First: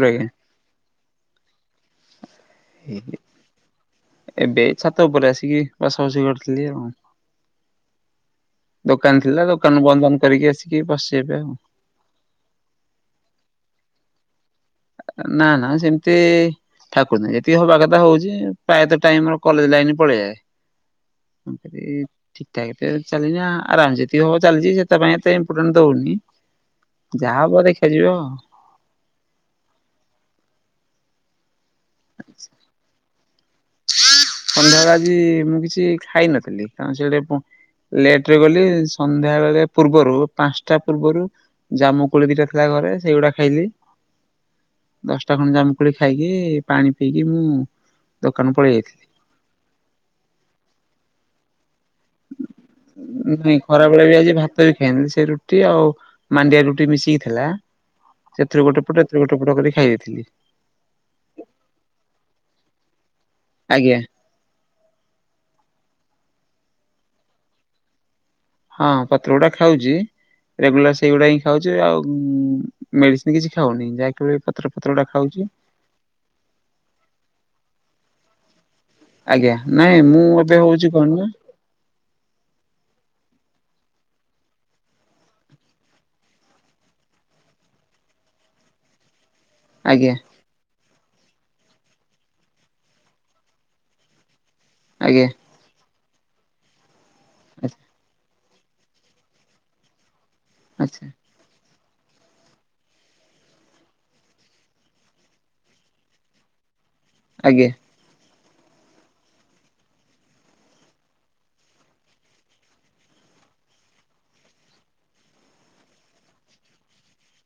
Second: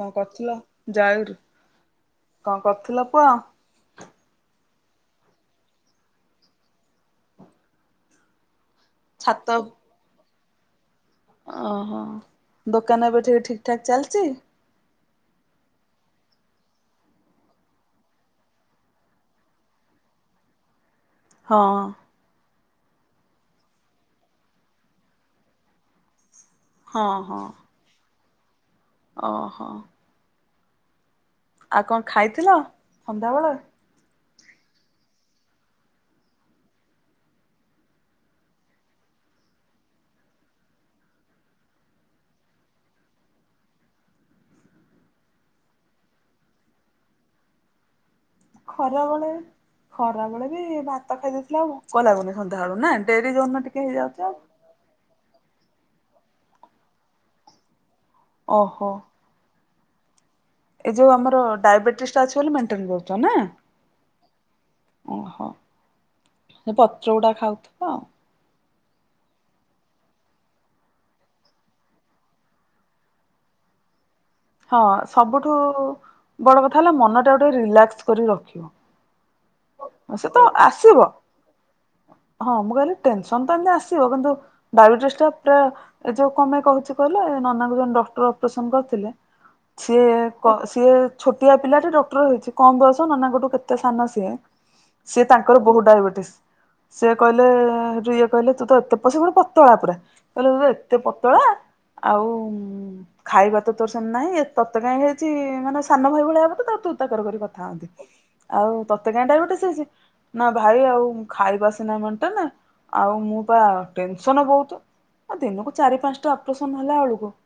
କଣ ଆଜ୍ଞା କରୁଥିଲ? ଜୟଗୁରୁ। କଣ କରୁଥିଲ ପୁଅ? ଏବେ ଏ ଛାତ ଉପରେ ଆସିକି ବସା ବସି କରିଥିଲି ଆଉ। ଦୋକାନ ଥିଲା, ଛାତ ଦୋକାନ ବନ୍ଦ ବାନ୍ଦ କରିକି ଆସିକି ବସିଚି ଏଵେ ଆଉ। ଓହୋ, ଦୋକାନ ଏବେ ଟିକେ ଠିକ ଠାକ୍ ଚାଲିଛି? ନା ନା ସେମିତି ଠାକୁର ନାଁ ଯେତିକି ହବା କଥା ହଉଛି ପ୍ରାୟତଃ ଟାଇମ ମୋର କଲେଜ ଲାଇନରେ ପଳେଇଯାଏ। [inaudible] [unintelligible] ଲି ଠିକ୍ ଠାକ୍ ତ ଏଵେ ଚାଲିନି, ଆରାମ ସେତିି ହବ ଚାଲିଛି ସେଥିପାଇଁ ଏତେ ଇମ୍ପୋଟାଣ୍ଟ ଦଉନି। ହଁ ହଁ ଯାହା ହବ ଦେଖା ଯିବ ଅ। ଓହୋ ଆଉ କଣ ଖାଇଥିଲ ସଂଧ୍ୟାବେଳେ? ସନ୍ଧ୍ୟାବେଳେ ଆଜି ମୁଁ କିଛି ଖାଇନଥିଲି କାରଣ ସେଟ ଲେଟରେ ଗଲି ସନ୍ଧ୍ୟା ବେଳେ ପୂର୍ବରୁ ପାଞ୍ଚଟା ପୂର୍ବରୁ ଜାମୁ କୋଳି ଦିଟା ଥିଲା ଘରେ ସେଇଗୁଡା ଖାଇଲି। ଦଶଟା ଖଣ୍ଡେ ଜାମୁକୋଳି ଖାଇକି ପାଣି ପିଇକି ମୁଁ ଦୋକାନ ପଳେଇ ଖରା ଯାଇଥିଲି। ବେଳେ, ଖରା ବେଳେ ବି ଭାତ ଖାଇଦେଇଥିଲେ ଆଉ ଭୋକ ଲାଗୁନି ସନ୍ଧ୍ୟାବେଳୁ ନା ଡେରି ନାଇଁ ଯୋଉଦିନ ଟିକେ ଖରାବେଳେ ହେଇଯାଉଛି ଆଉ [unintelligible] ସେ ରୁଟି ଆଉ ମାଣ୍ଡିଆ ରୁଟି ମିଶିକି ଥିଲା ସେଥିରୁ ଗୋଟେ ପଟ ଗୋଟେ ପଟ କରି ଖାଇ ଦେଇଥିଲି। ଏଇ ଯୋଉ ଆମର ଡାଇବେଟିସ ଟା ଅଛି ବୋଲି ମେଣ୍ଟେନ କରୁଛ ନା? ଆଜ୍ଞା। ଓହୋ, ସେ ପତ୍ର ଗୁଡା ଖାଉଥିବ ଆଉ। ହଁ ପତ୍ରଗୁଡା ଖାଉଛି ରେଗୁଲାର ସେଇଗୁଡା ହିଁ ଖାଉଛି ଆଉ ମେଡିସିନ୍ କିଛି ଖାଉନି ଯାହା ପତ୍ର ହଁ, ଫତ୍ରଗୁଡା ଖାଉଛି। ସବୁଠୁ ବଡ଼ କଥା ହେଲା ମନଟାକୁ ଟିକେ ରିଲାକ୍ସ କରି ରଖିବ। ଆଜ୍ଞା, ନାଇଁ ମୁଁ ସେ ତ ମୋତେ ହଉଛି ଆସିବ କଣ ନା ହଁ ମୁଁ କହିଲି ଟେନସନ ତ ଏମିତି ଆସିବ କିନ୍ତୁ ଡାଇବେଟିସ୍ ଟା ପୁରା ଏ ଯୋଉ କଣ ପାଇଁ କହୁଛେ କହିଲେ ଏ ନନାଙ୍କୁ ଜଣ ଡକ୍ଟର ଅପରେସନ କରିଥିଲେ ସିଏ ଆଜ୍ଞା କ ସିଏ ଛୋଟିଆ ପିଲାଟା ଡକ୍ଟର ହେଇଛି କମ ବୟସ ନନାଙ୍କ ଠୁ କେତେ ସାନ ସିଏ ସି ଆଜ୍ଞା ତାଙ୍କର ବହୁତ ଡାଇବେଟିସ୍ ସିଏ କହିଲେ ଯଉ କହିଲେ ତୁ ତ ଏତେ ପଶ ଗୋଟେ ପତଳା ପୁରା କହିଲେ ତୁ ତ ଏତେ ଆଚ୍ଛା ପତଳା ଆଉ ଖାଇବାତ ତୋର୍ ସେମ୍ତି ନାହିଁ ଏ ତତେ କାହିଁ ହେଇଛି ମାନେ ସାନ ଭାଇ ଭଳିଆ ହବ ତ ତୁ ତା କରି କଥା ଆଜ୍ଞା ହଅନ୍ତି ଆଉ ତତେକାଇଁ ଡାଇଭଟ୍ ଏ ସିଏ ସିଏ ନା ଭାଇ ଆଉ ଖାଇବାସିନାଇ ମେଟେନେ ଆଉ ମୁଁ ପା ଟେନ୍ସନ୍ ବହୁତୁ। ଆଉ ଦିନକୁ ଚାରି ପାସ୍ଟା ଅପରେସନ୍ ହେଲା ବେଳକୁ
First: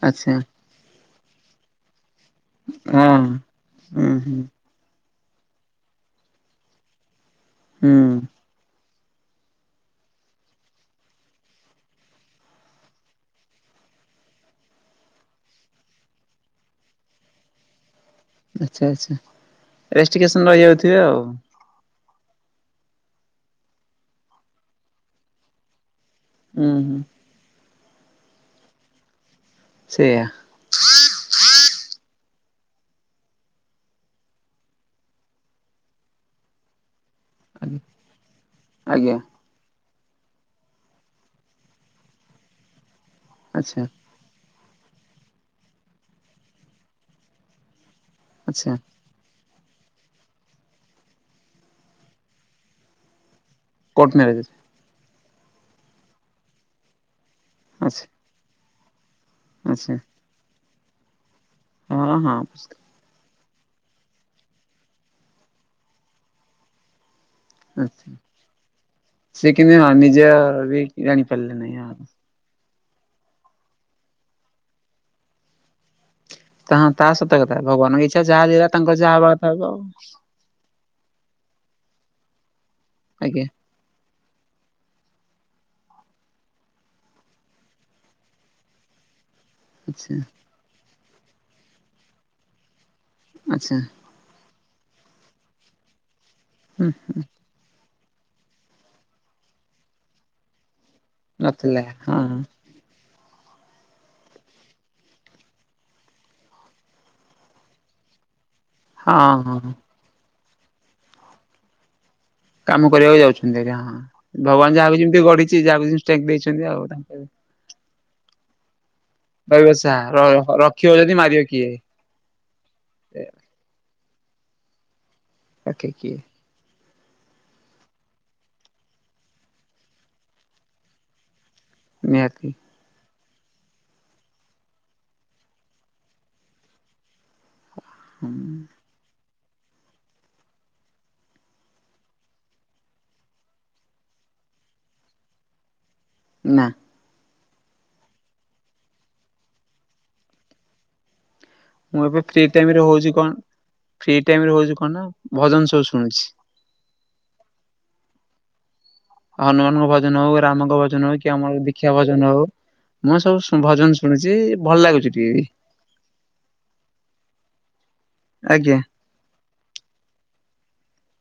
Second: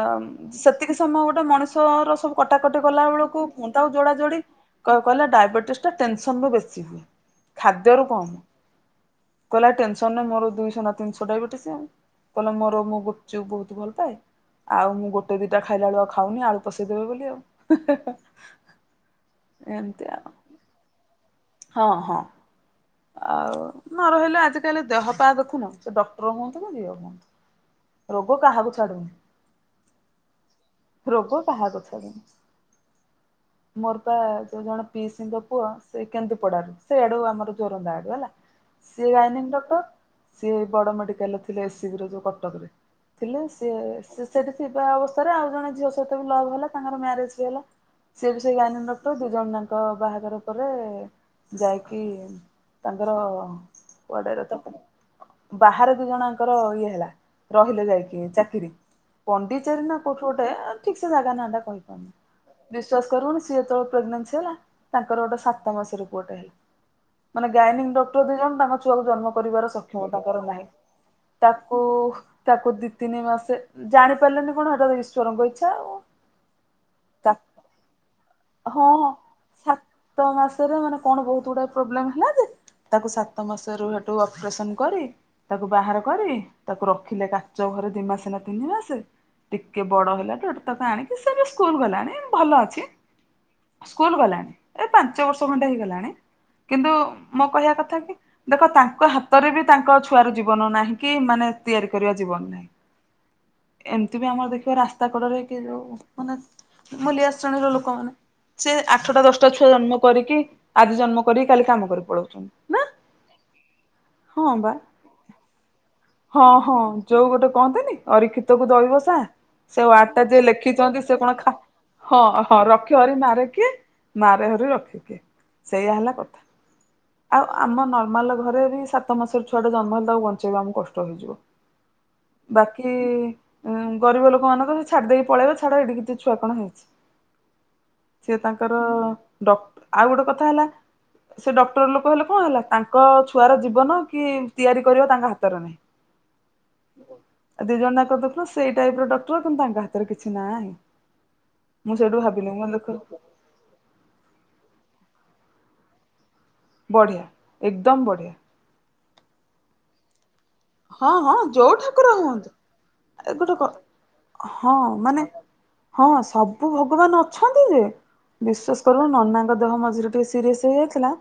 ଆମ୍ ଆଚ୍ଛା ସେତିକି ସମୟ ଗୋଟେ ମଣିଷର ସବୁ କଟାକଟି କଲା ହଁ ବେଳକୁ ତାକୁ ହୁଁ ଯୋଡା ହୁଁ। ଯୋଡି କ କହିଲା ଡାଇବେଟିସ୍ ଟା ଟେନ୍ ସନ୍ ରୁ ବେଶୀ ହୁଏ ହୁଁ ଖାଦ୍ୟ ରୁ କମ୍। କହିଲା ଟେନ୍ ସନ୍ ରେ ମୋର ଦୁଇସହ ନା ତିିନ୍ଶହ ଡାଇବେଟିସି ଆଉ। କହିଲେ ମୋର ମୁଁ ଗୁପ୍ ଚୁପ୍ ବହୁତୁ ଭଲ୍ ପାଏ। ଆଉ ମୁଁ ଗୋଟେ ଦିଟା ଖାଇଲା ବେଳୁ ଆଉ ଖାଉନି ଆଳୁ ପଷେଇଦେବେ ବୋଲି ଆଉ। ଆଚ୍ଛା ଆଚ୍ଛା ଏମିତି ଆଉ ରେଷ୍ଟିକେସନ୍ ରହିଯାଉଥିବେ ଆଉ। ହଁ ହଁ। ଆଉ ନ ରହିଲେ ଆଜିକାଲି ଦେହ ପା ଦେଖୁନୁ ସେ ଡକ୍ଟର୍ ହୁଅନ୍ତୁ ହୁଁ ନା ଯିଏ ହୁଁ। ହୁଅନ୍ତୁ। ରୋଗ କାହାକୁ ଛାଡୁନି। ସେଇୟା। ରୋଗ କହାକୁ ଛାଡୁନି। ମୋର ପା ଯୋଉ ଜଣେ ପିସିଙ୍କ ପୁଅ ସେ କେନ୍ଦୁ ପଡାରୁ ସେଆଡୁ ଆମର। ଜୋରନ୍ଦା ଆଡୁ ହେଲା ସିଏ ଆଜ୍ଞା ଯାଇନିଙ୍ଗ୍ ଡକ୍ଟର୍। ସିଏ ଏଇ ବଡ ମେଡିକାଲ୍ ରେ ଥିଲେ ଏସିବିରେ ଯୋଉ କଟକ୍ ରେ ଥିଲେ ସିଏ ଆଚ୍ଛା ଏସିସି ସେଠିି ଅବସ୍ଥାରେ ଆଉ ଜଣେ ଝିଅ ସହିତ ବି ଲଭ୍ ହେଲା ତାଙ୍କର ମ୍ୟାରେଜ୍ ବି ହେଲା ସିଏ ବି ସେଇ ଆଚ୍ଛା ଗାଇନନ୍ ଡ ପଟୁ ଦି ଜଣ ଯାଙ୍କ ବାହାଘର ପରେ ଯାଇକି ତାଙ୍କର କୋର୍ଟ କୁଆଡେ ମ୍ୟାରେଜ ରତ [unintelligible] ବାହାରେ ଦି ଜଣଆଙ୍କର ଇଏ ହେଲା। ରହିଲେ ଆଚ୍ଛା ଯାଇକି ଚାକିରି ପଣ୍ଡିଚେରୀ ଆଚ୍ଛା ନା କୋଉଠି ଗୋଟେ ଏଁ ଠିକ୍ ସେ ଜାଗା ନାଟା କହିପାର୍ନି ହଁ ହଁ ଆଚ୍ଛା। ବିଶ୍ଵାସ କରୁବନି ସିଏ ଯେତେବେଳେ ପ୍ରେଗ୍ନେନ୍ସି୍ ହେଲା ତାଙ୍କର ଗୋଟେ ସାତ ମାସରେ ପୁଅ ଟେ ହେଲା। ମାନେ ଗାଇନିଙ୍ଗ୍ ଡକ୍ଟର୍ ଦିଜଣ ତାଙ୍କ ଛୁଆକୁ ଜନ୍ମ ସେ କରିବାର କିନ୍ତୁ ହଁ ସକ୍ଷମ ନିଜେ ତାଙ୍କର ନାହିଁ ବି ଜାଣି ପାରିଲେ ନାହିଁ ତାକୁ ଆଉ। ତାକୁ ଦି ତିନି ମାସେ ଜାଣି ପାର୍ଲେନି କଣ ହେଟା ଈଶ୍ୱରଙ୍କ ଇଚ୍ଛା ଆଉ। ତାହାଁ ତା ସତ କଥା ଭଗାନ୍ଙ୍କ ଇଚ୍ଛା ଯାହା ଳିଲା ତାଙ୍କ ଯାହା ହବା କଥା ହବ ଆଉ। ହାତରେ ମାନେ କଣ ବହୁତୁ ଗୁଡେ ପ୍ରୋବ୍ଲେମ୍ ହେଲା ଯେ ତାକୁ ଆଜ୍ଞା। ସାତ ମାସରୁ ହେଠୁ ଅପରେସନ୍ କରି ତାକୁ ବାହାର କରି ତାକୁ ରଖିଲେ କାଚ ଘରେ ଦି ମାସେ ନା ତିନି ମାସେ ଟିକେ ବଡ଼ ଆଚ୍ଛା ହେଲା ଟୁ ହେଟୁ ତାକୁ ଆଣିକି ସେ ଏବେ ସ୍କୁଲ୍ ଗଲାଣି ଭଲ ଅଛି। ଆଚ୍ଛା। ସ୍କୁଲ୍ ଗଲାଣି ଏ ପାଞ୍ଚ ବର୍ଷ ଖଟେ ହେଇଗଲାଣି ହୁଁ କିନ୍ତୁ ମ କହିବା କଥା କି ଦେଖ ତାଙ୍କ ହାତରେ ବି ତାଙ୍କ ଛୁଆର ଜୀବନ ନାହି। କି ମାନେ ନଥିଲା ତିଆରି କରିବା ହଁ ଜୀବନ୍ ନାହିଁ। ଏମିତି ବି ଆମର ଦେଖିବା ରାସ୍ତା କଡରେ କି ଯୋଉ ମାନେ ମୁଲିଆ ଶ୍ରେଣୀର ଲୋକମାନେ। ସିଏ ଆଠଟା ହଁ ଦଶଟା ଛୁଆ ହଁ। ଜନ୍ମ କରିକି ଆଜି ଜନ୍ମ କରିକି କାଲି କାମ କରି ପଳଉଛନି। କାମ କରିବାକୁ ଯାଉଛନ୍ତି ହାରି ହାଁ ବା ଭଗବାନ୍ ଯାହାକୁ ଯେମିତି ଗଢିଛି ଯାହାକୁ ଜି ହଁ ହଁ ଯୋଉ ଗୋଟେ କହନ୍ତିନି ଅରିକ୍ଷିତ କୁ ଦହିବସା? ରହିବ ସେ ସାହା ୱାଟା ଯିଏ ରଖିବ ଲେଖିଛନ୍ତି ଯଦି ସେ କଣ ମାରିବ ଖା କିଏ ହଁ ହଁ ରଖି ହରି ମାରେ କିଏ ମାରେ ହରି ରଖିବ୍ କିଏ। ରଖେ ସେଇୟା ହେଲା କିଏ କଥା। ଆଉ ଆମ ନର୍ମାଲ୍ ଘରେ ବି ସାତ ମାସର ଛୁଆ ଟା ଜନ୍ମ ହେଲେ ତାକୁ ବଞ୍ଚେଇବା ଆମକୁ କଷ୍ଟ ହେଇଯିବ। ମିଆଥ୍ ମି। କି ଗରିବ ଲୋକ ମାନେ ଙ୍କର ସେ ଛାଡି ଦେଇକି ପଳେଇବେ ଛାଡ ଏଇଡି କିଛି ଛୁଆ କଣ ହେଇଛି। ସେ ତାଙ୍କର ଡ ଆଉ ଗୋଟେ କଥା ହେଲା ସେ ଡକ୍ଟର ଲୋକ ହେଲେ କଣ ହେଲା ତାଙ୍କ ଛୁଆର ଜୀବନ କି ତିଆରି କରିବା ତାଙ୍କ ହାତରେ ନାହିଁ। ନା। ଦି ଜଣ ଯାଙ୍କ ଦେଖୁନ ସେଇ ଟାଇପ୍ ର ଡକ୍ଟର କିନ୍ତୁ ତାଙ୍କ ହାତରେ କିଛି ନାହିଁ। ମୁଁ ସେଇଠୁ ଏବେ ଫ୍ରୀ ଭାବିଲି ମୁଁ ଟାଇମ୍ କହିଲି ରେ ହଉଛି ଦେଖ କଣ ଫ୍ରି ଟାଇମ୍ ରେ ହଉଛି କଣ ନା ଭଜନ ସବୁ ଶୁଣୁଛି। ବଢ଼ିଆ ଏକଦମ୍ ବଢ଼ିଆ। ହନୁମାନଙ୍କ ଭଜନ ହଉ ରାମଙ୍କ ହଁ ଭଜନ ହଉ କି ହଁ ଆମର ଯୋଉ ଦୀକ୍ଷା ଠାକୁର ଭଜନ ହଉ। ହୁଅନ୍ତୁ ମୁଁ ଏ ସବୁ ଗୋଟେ ଶୁ କ ଭଜନ ଶୁଣିଛି ହଁ ଭଲ ଲାଗୁଛି ମାନେ ଟିକେ ବି। ହଁ ସବୁ ଭଗବାନ ଅଛନ୍ତି ଯେ ଆଜ୍ଞା ବିଶ୍ଵାସ କର ନନାଙ୍କ ଦେହ ମଝିରେ ସିରିଏସ୍ ହେଇଯାଇଥିଲା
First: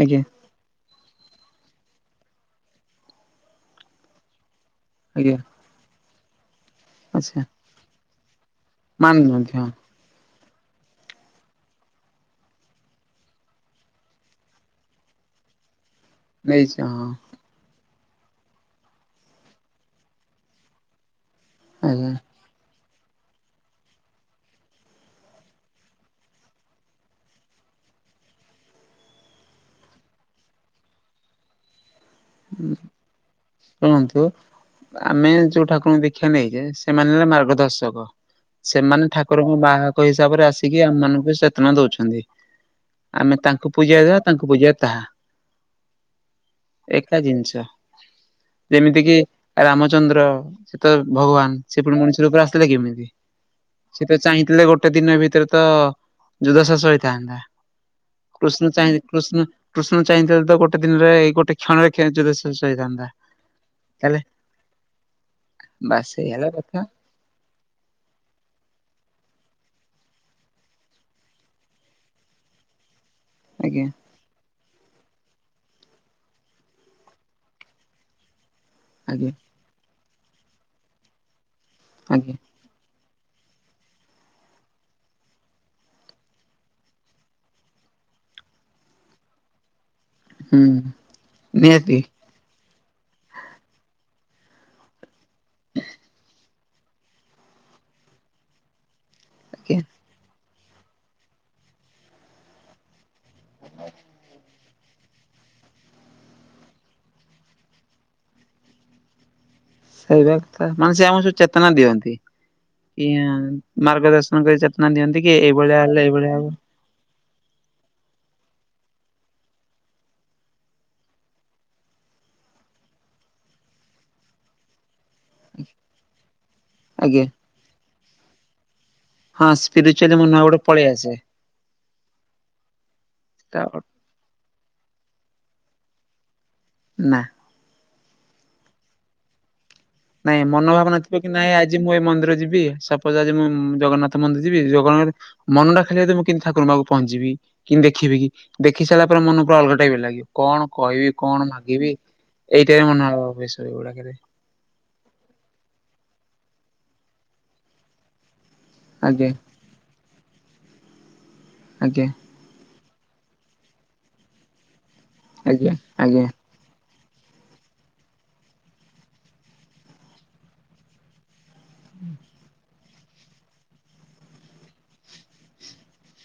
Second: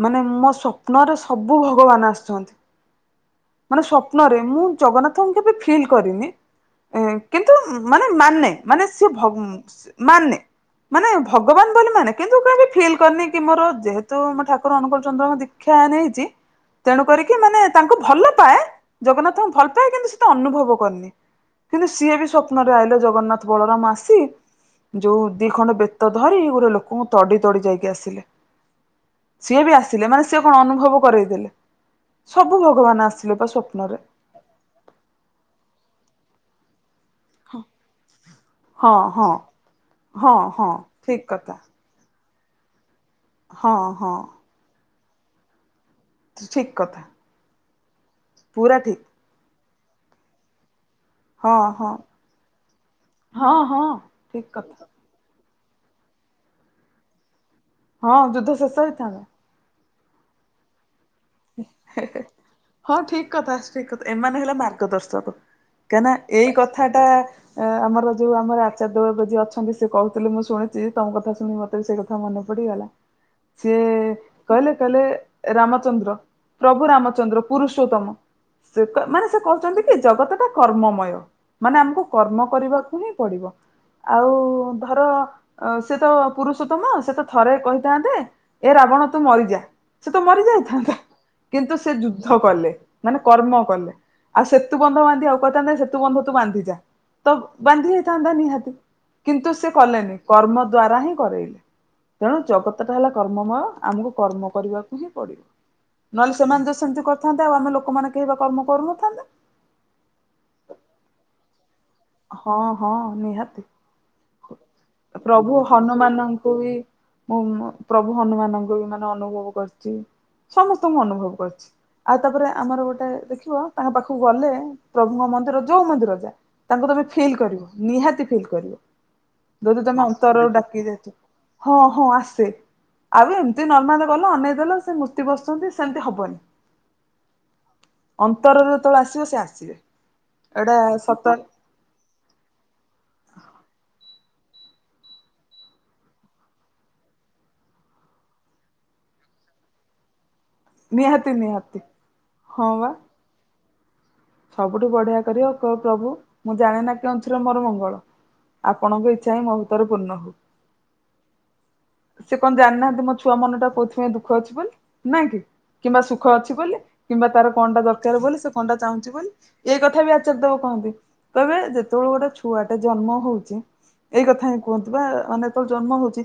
ଆଜ୍ଞା ମାନେ ମୋ ସପ୍ନରେ ସବୁ ଭଗବାନ ଆସିଛନ୍ତି। ମାନେ ସ୍ୱପ୍ନରେ ମୁଁ ଜଗନ୍ନାଥଙ୍କୁ ଆଜ୍ଞା କେବେ ଫିଲ୍ କରିନି ଆଚ୍ଛା କିନ୍ତୁ ମାନେ ମାନେ ମାନେ ସିଏ ମାନ ଭ ମଧ୍ୟ ସି ମାନେ ମାନେ ଭଗବାନ ବୋଲି ମାନେ କିନ୍ତୁ [unintelligible] ଫିଲ୍ କରିନି କି ମୋର ଯେହେତୁ ମୋ ଠାକୁର ଅନୁକୋଳ ଚନ୍ଦ୍ରଙ୍କ ଦି କ୍ଷା ନେଇଛି ନେଇଛି ତେଣୁ ହଁ କରିକି ମାନେ ତାଙ୍କୁ ଭଲ ପାଏ ଜଗନ୍ନାଥଙ୍କୁ ଭଲ ପାଏ କିନ୍ତୁ ସେ ତ ଅନୁଭବ କରିନି କିନ୍ତୁ ଆଜ୍ଞା ସିଏ ବି ସ୍ଵ ପ୍ନ ରେ ଆଇଲେ ଜଗନ୍ନାଥ ବଳରାମ୍ ଆସି ଯୋଉ ଦି ଖଣ୍ଡ ବେତ ଧରି ଗୋଟେ ଲୋକଙ୍କୁ ତଡି ତଡି ଯାଇକି ଆସିଲେ। ସିଏ ବି ଆସିଲେ ମାନେ ସିଏ କଣ ଅନୁଭବ କରେଇଦେଲେ। ସବୁ ଭଗବାନ ଆସିଲେ ପା ସ୍ୱପ୍ନରେ। ଶୁଣନ୍ତୁ ଆମେ ଯୋଉ ଠାକୁରଙ୍କୁ ଦୀକ୍ଷା ନେଇଛେ ସେମାନେ ମା ଦର୍ଶକ ହଁ ସେମାନେ ହଁ ଠାକୁରଙ୍କ ବାହାକ ହଁ ହିସାବରେ ହଁ ଆସିକି ଆମ ଠିକ ମାନଙ୍କୁ କଥା ଚେତନା ଦଉଛନ୍ତି। ଆମେ ତାଙ୍କୁ ହଁ ପୂଜା ହଁ ଦବା ତାଙ୍କୁ ପୂଜିଆ ତାହା। ଠିକ କଥା ଏକା ଜିନିଷ ପୁରା ଯେମିତି ଠିକ କିି ରାମଚନ୍ଦ୍ର। ସେ ତ ଭଗବାନ ହଁ ସେ ହଁ ପୁଣି ମଣିଷ ରୂପରେ ଆସିଥିଲେ କିମିତି। ହଁ ହଁ ସିଏ ତ ଠିକ ଚାହିଁଥିଲେ କଥା ଗୋଟେ ଦିନ ଭିତରେ ତ ଯୁଦ୍ଧ ଶେଷ ହୋଇଥାନ୍ତା। ହଁ ଯୁଦ୍ଧ କୃଷ୍ଣ ଶେଷ ଚାହିଁ ହେଇଥାନ୍ତା କୃଷ୍ଣ କୃଷ୍ଣ ଚାହିଁଥିଲେ ତ ଗୋଟେ ଦିନରେ ଗୋଟେ କ୍ଷଣରେ ଖେ ଯୁଦ୍ଧ ଶେଷ ହଁ ହେଇଥାନ୍ତା। ଠିକ୍ କଥା ଠିକ୍ କଥା ତାହେଲେ ଏମାନେ ହେଲେ ମାର୍ଗ ଦର୍ଶକ। କାଇଁନା ଏଇ କଥା ଟା ଏ ଆମର ପା ଯୋଉ ଆମର ଆଚାର୍ଦେବ ଏବେ ଯିଏ ଅଛନ୍ତି ସେ କହୁଥିଲେ ମୁଁ ଶୁଣିଛି ତମ କଥା ଶୁଣି ମତେ ବି ସେଇ କଥା ମନେ ପଡିଗଲା। ହ [inaudible] ସିଏ ଆଜ୍ଞା କହିଲେ କହିଲେ ରାମଚନ୍ଦ୍ର ପ୍ରଭୁ ରାମଚନ୍ଦ୍ର ପୁରୁଷୋତ୍ତମ। ସେ କ ଆଜ୍ଞା ମାନେ ସେ କହୁଛନ୍ତି କି ଜଗତ ଟା କର୍ମମୟ। ମାନେ ଆମକୁ ଆଜ୍ଞା କର୍ମ କରିବାକୁ ହିଁ ପଡିବ। ଆଉ ଧର ସେ ତ ପୁରୁଷୋତ୍ତମ ସେ ତ ଥରେ କହିଥାନ୍ତେ। ଏ ରାବଣ ତୁ ମରିଯା ସେ ତ ହୁଁ। ମରିଯାଇଥାନ୍ତା କିନ୍ତୁ ସେ ନିହାତି ଯୁ ଦ୍ଧ କଲେ ମାନେ କର୍ମ କଲେ ଆଉ ସେତୁ ବନ୍ଧ ବାନ୍ଧିବାକୁ କହିଥାନ୍ତେ ସେତୁ ବନ୍ଧ ତୁ ବାନ୍ଧି ଯାଆ। ତ ବାନ୍ଧି ହେଇଥାନ୍ତା ନିହାତି କିନ୍ତୁ ସେ ଆଜ୍ଞା କଲେନି। କର୍ମ ଦ୍ଵାରା ହିଁ କରେଇଲେ। ତେଣୁ ଜଗତ ଟା ହେଲା କର୍ମମୟ। ଆମକୁ କର୍ମ କରିବାକୁ ହିଁ ପଡିବ। ନହେଲେ ସେମାନେ ତ ସେମିତି କରିଥାନ୍ତେ ଆଉ ଆମେ ଲୋକମାନେ କେହି ପା କର୍ମ କରୁନଥାନ୍ତେ। ସେଇବା କଥା ମାନେ ସେ ଆମକୁ ସବୁ ଚେତନା ଦିଅନ୍ତି। ହଁ ହଁ କି ନିହାତି। ମାର୍ଗ ଦର୍ଶନ କରି ଚେତନା ଦିଅନ୍ତି କି ପ୍ରଭୁ ଏଇଭଳିଆ ହେଲେ ଏଇଭଳିଆ ହବ। ହନୁମାନଙ୍କୁ ବି ମୁଁ ପ୍ରଭୁ ହନୁମାନଙ୍କୁ ବି ମାନେ ଅନୁଭବ କରିଛି ସମସ୍ତଙ୍କୁ ଅନୁଭବ କରିଛି। ଆଉ ତାପରେ ଆମର ଗୋଟେ ଦେଖିବ ତାଙ୍କ ପାଖକୁ ଗଲେ ପ୍ରଭୁଙ୍କ ମନ୍ଦିର ଯୋଉ ମନ୍ଦିର ଯାଆ ତାଙ୍କୁ ତମେ ଆଜ୍ଞା ଫିଲ୍ କରିବ ନିହାତି ଫିଲ୍ କରିବ। ହଁ ଯଦି ତମେ ସ୍ପିରିଚୁଆଲି ମୋ ନୂଆ ଅନ୍ତରରୁ ଗୋଟେ ଡାକି ପଳେଇ ଯାଇଛ ଆସେ ହଁ ହଁ ଆସେ ଆଉ ଏମିତି ନର୍ମାଲ ଗଲ ଅନେଇ ଦେଲ ସେ ମୂର୍ତି ବସିଛନ୍ତି ସେମିତି ହବନି। ନା। ଅନ୍ତରରେ ଯେତେବେଳେ ଆସିବ ସେ ଆସିବେ। ନାଇଁ ଏଇଟା ମନୋଭାବ ନଥିବ ସତ କି ନାଇଁ ଆଜି ମୁଁ ଏଇ ମନ୍ଦିର ଯିବି ସପୋଜ ଆଜି ମୁଁ ଜଗନ୍ନାଥ। ମନ୍ଦିର ଯିବି ଜଗନ୍ନାଥ, ମନଟା ଖାଲି ମୁଁ କେମିତି ଠାକୁରଙ୍କ ପାଖକୁ ପହଞ୍ଚିବି। କେମିତି ଦେଖିବି ଦେଖି ସାରିଲା ପରେ ମନଟା ପୁରା ଅଲଗା ଟାଇପ୍ ର ଲାଗିବ କଣ। କହିବି ନିହାତି କଣ ନିହାତି ମାଗିବି ହଁ ଏଇଟା ବି ବା। ମନ ଭାବ ଆସେ। ସବୁଠୁ ବଢ଼ିଆ କରିବ କହିବ ପ୍ରଭୁ ମୁଁ ଜାଣ ନା କେଉଁଥିରେ ମୋର ମଙ୍ଗଳ। ଆପଣଙ୍କ ଆଜ୍ଞା ଇଚ୍ଛା ହିଁ ମୋ ଭିତରେ ପୂର୍ଣ୍ଣ ହଉ। ଆଜ୍ଞା। ସେ କଣ ଜାଣିନାହାନ୍ତି ମୋ ଛୁଆ ମନଟା କୋଉଥିପାଇଁ ଦୁଃଖ ଅଛି ବୋଲି ନାଇଁ କି ଆଜ୍ଞା କିମ୍ବା ଆଜ୍ଞା ସୁଖ ଅଛି ବୋଲି। କିମ୍ବା ତାର କଣଟା ଦରକାର ବୋଲି, ସେ କଣଟା ଚାହୁଁଛି ବୋଲି, ଏଇ କଥା ବି ଆଚାର୍ଯ୍ୟ ଦେବ କହନ୍ତି। କହିବେ ଯେତେବେଳେ ଗୋଟେ ଛୁଆ ଟା ଜନ୍ମ ହଉଛି। ଏଇ କଥା ହିଁ କୁହନ୍ତି ବା ଅନେକ ଜନ୍ମ ହଉଛି।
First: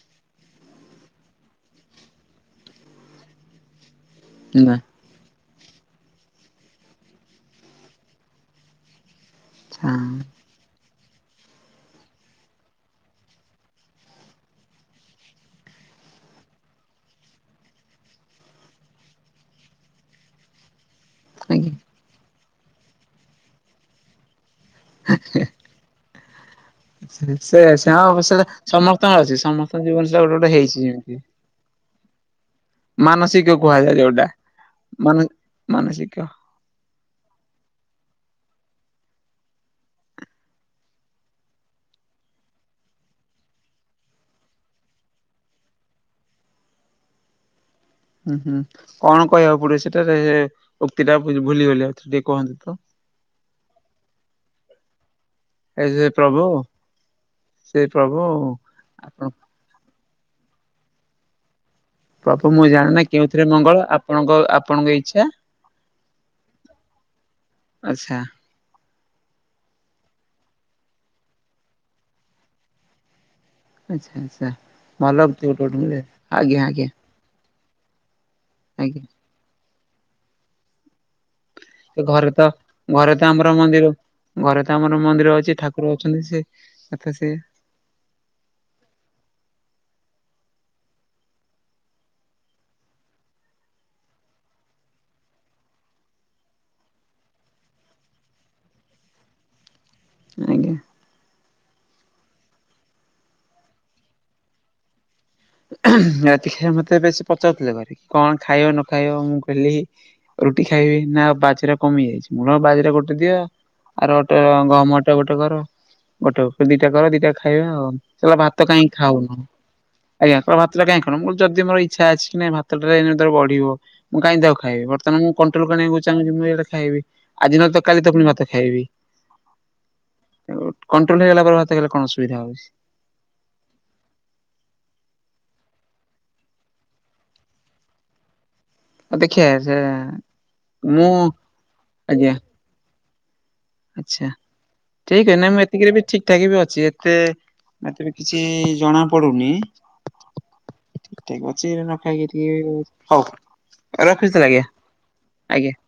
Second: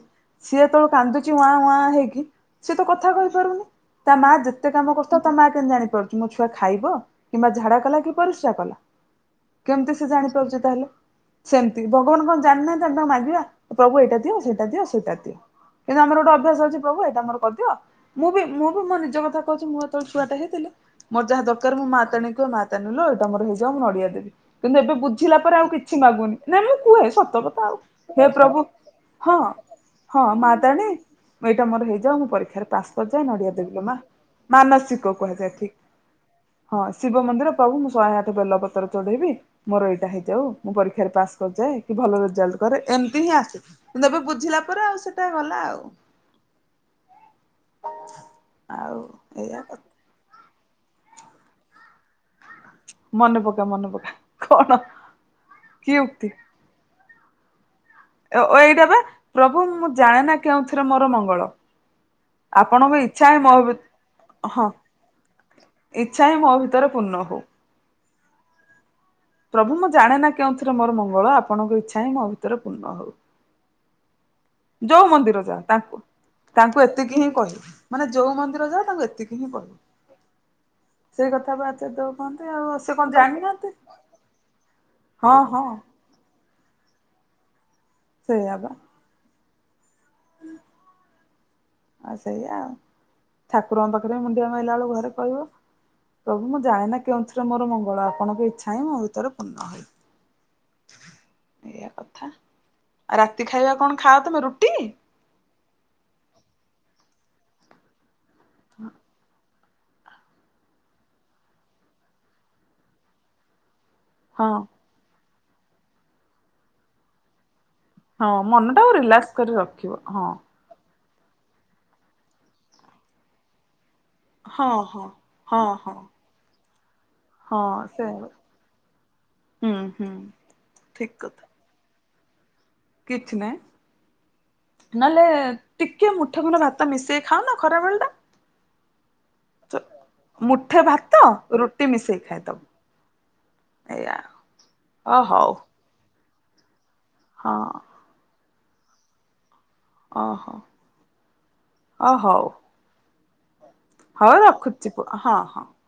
ସିଏ ତ କାନ୍ଦୁଛି ୱଆଁ ୱଆଁ ହେଇକି ସିଏ ତ କଥା କହିପାରୁନି। ତା ମା ଯେତେ ନା କାମ କରୁଥାଉ ତା ମା କେମିତି ଜାଣିପାରୁଚି ମୋ ଛୁଆ ଖାଇବ। କିମ୍ବା ଝାଡ଼ା କଲା କି ପରିସ୍ରା କଲା କେମିତି ସେ ଜାଣି ପାରୁଛି ତାହେଲେ। ସେମିତି ଭଗବାନ କଣ ଜାଣି ନାହାଁନ୍ତି ଆମେ ତାଙ୍କୁ ମାଗିବା ପ୍ରଭୁ ଏଇଟା ଦିଅ, ସେଇଟା ଦିଅ, ସେଇଟା ଦିଅ। କିନ୍ତୁ ଆମର ଗୋଟେ ଅଭ୍ୟାସ ଅଛି ପ୍ରଭୁ ଏଇଟା ମୋର କରିଦିଅ। ମୁଁ ବି ମୁଁ ବି ମୋ ନିଜ କଥା କହୁଛି ମୁଁ ଯେତେବେଳେ ଛୁଆଟେ ହେଇଥିଲି। ମୋର ଯାହା ଆଜ୍ଞା। ଦରକାର ମୋ ମା ତାରିଣୀ କି କହେ, ମାତାରିଣୀ ଲୋ ଏଇଟା ମୋର ହେଇଯାଉ, ମୁଁନଡ଼ିଆ ଦେବି। କିନ୍ତୁ ଏବେ ବୁଝିଲା ପରେ ଆଉ କିଛି ମାଗୁନି, ନାଇଁ ମୁଁ କୁହେ ସତ ସେ କଥା ଆଉ ସେ ହଁ ହେ ଅବଶ୍ୟ ପ୍ରଭୁ ସମସ୍ତଙ୍କର ଅଛି ହଁ ସମସ୍ତଙ୍କ ଜୀବନ ସେଟା ହଁ ଗୋଟେ ଗୋଟେ ହେଇଛି ମାତାରିଣୀ। ଯେମିତି ମୁଁ ଏଇଟା ମୋର ହେଇଯାଉ ମୁଁ ପରୀକ୍ଷାରେ ପାସ୍ କରିଯାଏ ନଡ଼ିଆ ମାନସିକ ଦେବିଲୋ କୁହାଯାଏ ମା ମାନସିକ କୁହାଯାଏ ଠିକ୍। ଜ୍ଞ ହଁ ଶିବ ମନ୍ଦିର ପ୍ରଭୁ ମୁଁ ଶହେ ଆଠ ବେଲପତ୍ର ଚଢେଇବି। ମୋର ଏଇଟା ହେଇଯାଉ, ମୁଁ ପରୀକ୍ଷାରେ ପାସ୍ କରିଯାଏ, କି ଭଲ ରେଜଲ୍ଟ କରେ, ଏମିତି ହିଁ ଆସେ। ଯେବେ ବୁଝିଲା ପରେ ଆଉ ସେଟା ଗଲା ଆଉ। ହୁଁ ହୁଁ ଆଉ କଣ ଏଇଆ କହିବାକୁ ପଡ଼ିବ କଥା। ସେଟାରେ ଉକ୍ତି ଟା ଭୁଲିଗଲି ଆଉଥରେ ଟିକେ କୁହନ୍ତୁ। ତ? ମନେ ପକା ମନେ ପକା କଣ, କି ଉକ୍ତି। ହେ ପ୍ରଭୁ। ଓ-ଓ-ଏଇଟା ବା ଆପଣ ପ୍ରଭୁ ମୁଁ ଜାଣେନା କେଉଁଥିରେ ମୋର ମଙ୍ଗଳ। ପ୍ରଭୁ ମୁଁ ଆପଣଙ୍କ ଜାଣେନା ଇଚ୍ଛା ହିଁ କେଉଁଥିରେ ମୋ ଭି ମଙ୍ଗଳ ଆପଣଙ୍କ ହଁ ଆପଣଙ୍କ ଇଚ୍ଛା। ଇଚ୍ଛା ହିଁ ମୋ ଭିତରେ ପୂର୍ଣ୍ଣ ହଉ। ଆଚ୍ଛା। ପ୍ରଭୁ ମୁଁ ଜାଣେ ନା କେଉଁଥିରେ ମୋର ମଙ୍ଗଳ ଆପଣଙ୍କ ଇଚ୍ଛା ହିଁ ମୋ ଭିତରେ ପୂର୍ଣ୍ଣ ହଉ। ଆଚ୍ଛା ଆଚ୍ଛା। ଯୋଉ ଭଲ ମନ୍ଦିର ଉକ୍ତି ଯା ଗୋଟେ ଗୋଟେ ତାଙ୍କୁ ମିଳେ। ଆଜ୍ଞା -ତାଙ୍କୁ ଆଜ୍ଞା ଏତିକି ହିଁ କହିବ। ମାନେ ଯୋଉ ମନ୍ଦିର ଯାଅ ଆଜ୍ଞା ତାଙ୍କୁ ଏତିକି ହିଁ କହିବ ସେଇ କଥା ବା ଆଚାର୍ଯ୍ୟ ସେ ଦେବ ଘରେ କହନ୍ତି ତ, ଆଉ ସେ କଣ ଘରେ ତ ଆମର ଜାଣିନାହାନ୍ତି ମନ୍ଦିର, ଘରେ ତ ଆମର ମନ୍ଦିର ହଁ ଅଛି, ହଁ ଠାକୁର। ଅଛନ୍ତି, ସେ କଥା ସେ - ସେଇଆ ବା। ଆଉ ସେଇଆ ଠାକୁରଙ୍କ ପାଖରେ ମୁଣ୍ଡିଆ ମାରଲା ବେଳକୁ ଘରେ କହିବ। ପ୍ରଭୁ ମୁଁ ଜାଣେନା କେଉଁଥିରେ ମୋର ମଙ୍ଗଳ ଆପଣଙ୍କ ଇଚ୍ଛା ହିଁ ମୋ ଭିତରେ ପୂର୍ଣ୍ଣ ହଉ। ଆଜ୍ଞା। ଏଇଆ କଥା, ଆଉ ରାତି ଖାଇବା କଣ ଖାଅ ତମେ ରୁଟି। ରାତି ଖାଇବା ମୋତେ ବେଶୀ ପଚାରୁଥିଲେ, ଘରେ କଣ ଖାଇବ ନ ଖାଇବ, ମୁଁ। ରୁଟି ଖାଇବି ନା ବାଜିରା କମି ଯାଇଛି ବାଜିରା ଗୋଟେ ଦିଅ ଆର ଅଟା ହଁ ଗହମ ଅଛି ଗୋଟେ ଘରୁ ଗୋଟେ ହଉ ଦିଟା କର ଦିଟା ଖାଇବା। ହଁ କହିଲା ଭାତ କାହିଁ ମନଟାକୁ ଖାଉନୁ ରିଲାକ୍ସ କରିକି ରଖିବ ହଁ। ଆଜ୍ଞା ଭାତଟା କାହିଁ କଲ ମୋର ଯଦି ମୋ ଇଛା ଅଛି ନାଇଁ ଭାତଟାରେ ଏଇନା ତୋର ବଢିବ। ମୁଁ କାଇଁ ତାକୁ ହଁ ଖାଇବି ହଁ ବର୍ତ୍ତମାନ ମୁ ହଁ କଣ୍ଟ୍ରୋଲ ହଁ କିରିବାକୁ ଚାହୁଁଚି ମୁଁ ଏଉଡ଼ା ଖାଇବି। ଆଜି ହଁ ନହେଲେ ତ କାଲି ସେ ତ ପୁଣି ଭାତ ଖାଇବି, ହୁଁ ହୁଁ ଠିକ କଣ୍ଟ୍ରୋଲ କଥା। ହେଇଗଲା ପରେ ଭାତ ତାହେଲେ କଣ ଅସୁବିଧା ହଉଛି? କିଛି ନାହିଁ। ନହେଲେ ଟିକେ ମୁଠେ ଖଣ୍ଡେ ଭାତ ମିଶେଇ ଖାଉନ ଖରା ବେଳ ଟା। ଆଉ ଦେଖିବା ସେ ମୁଠେ ମୁଁ ଭାତ ରୁଟି ମିଶେଇ ଆଜ୍ଞା ଖାଇଦବ। ଏଇଆ ଆଉ, ଓ ହଉ। ସେତିିରେ ବି ଠିକଠାକ୍ ବି ଅଛି। ଏତେ ହଁ ଏବେ କିଛି ଜଣାପଡୁନି। ଓହୋ ଠିକ୍ ଅଛି ଓ ନଖାଇକି ହଉ ଟିକେ ହଉ। ହଉ ରଖୁଛି ତାହାଲେ ଆଜ୍ଞା ପୁଅ ହଁ ହଁ। ଆଜ୍ଞା।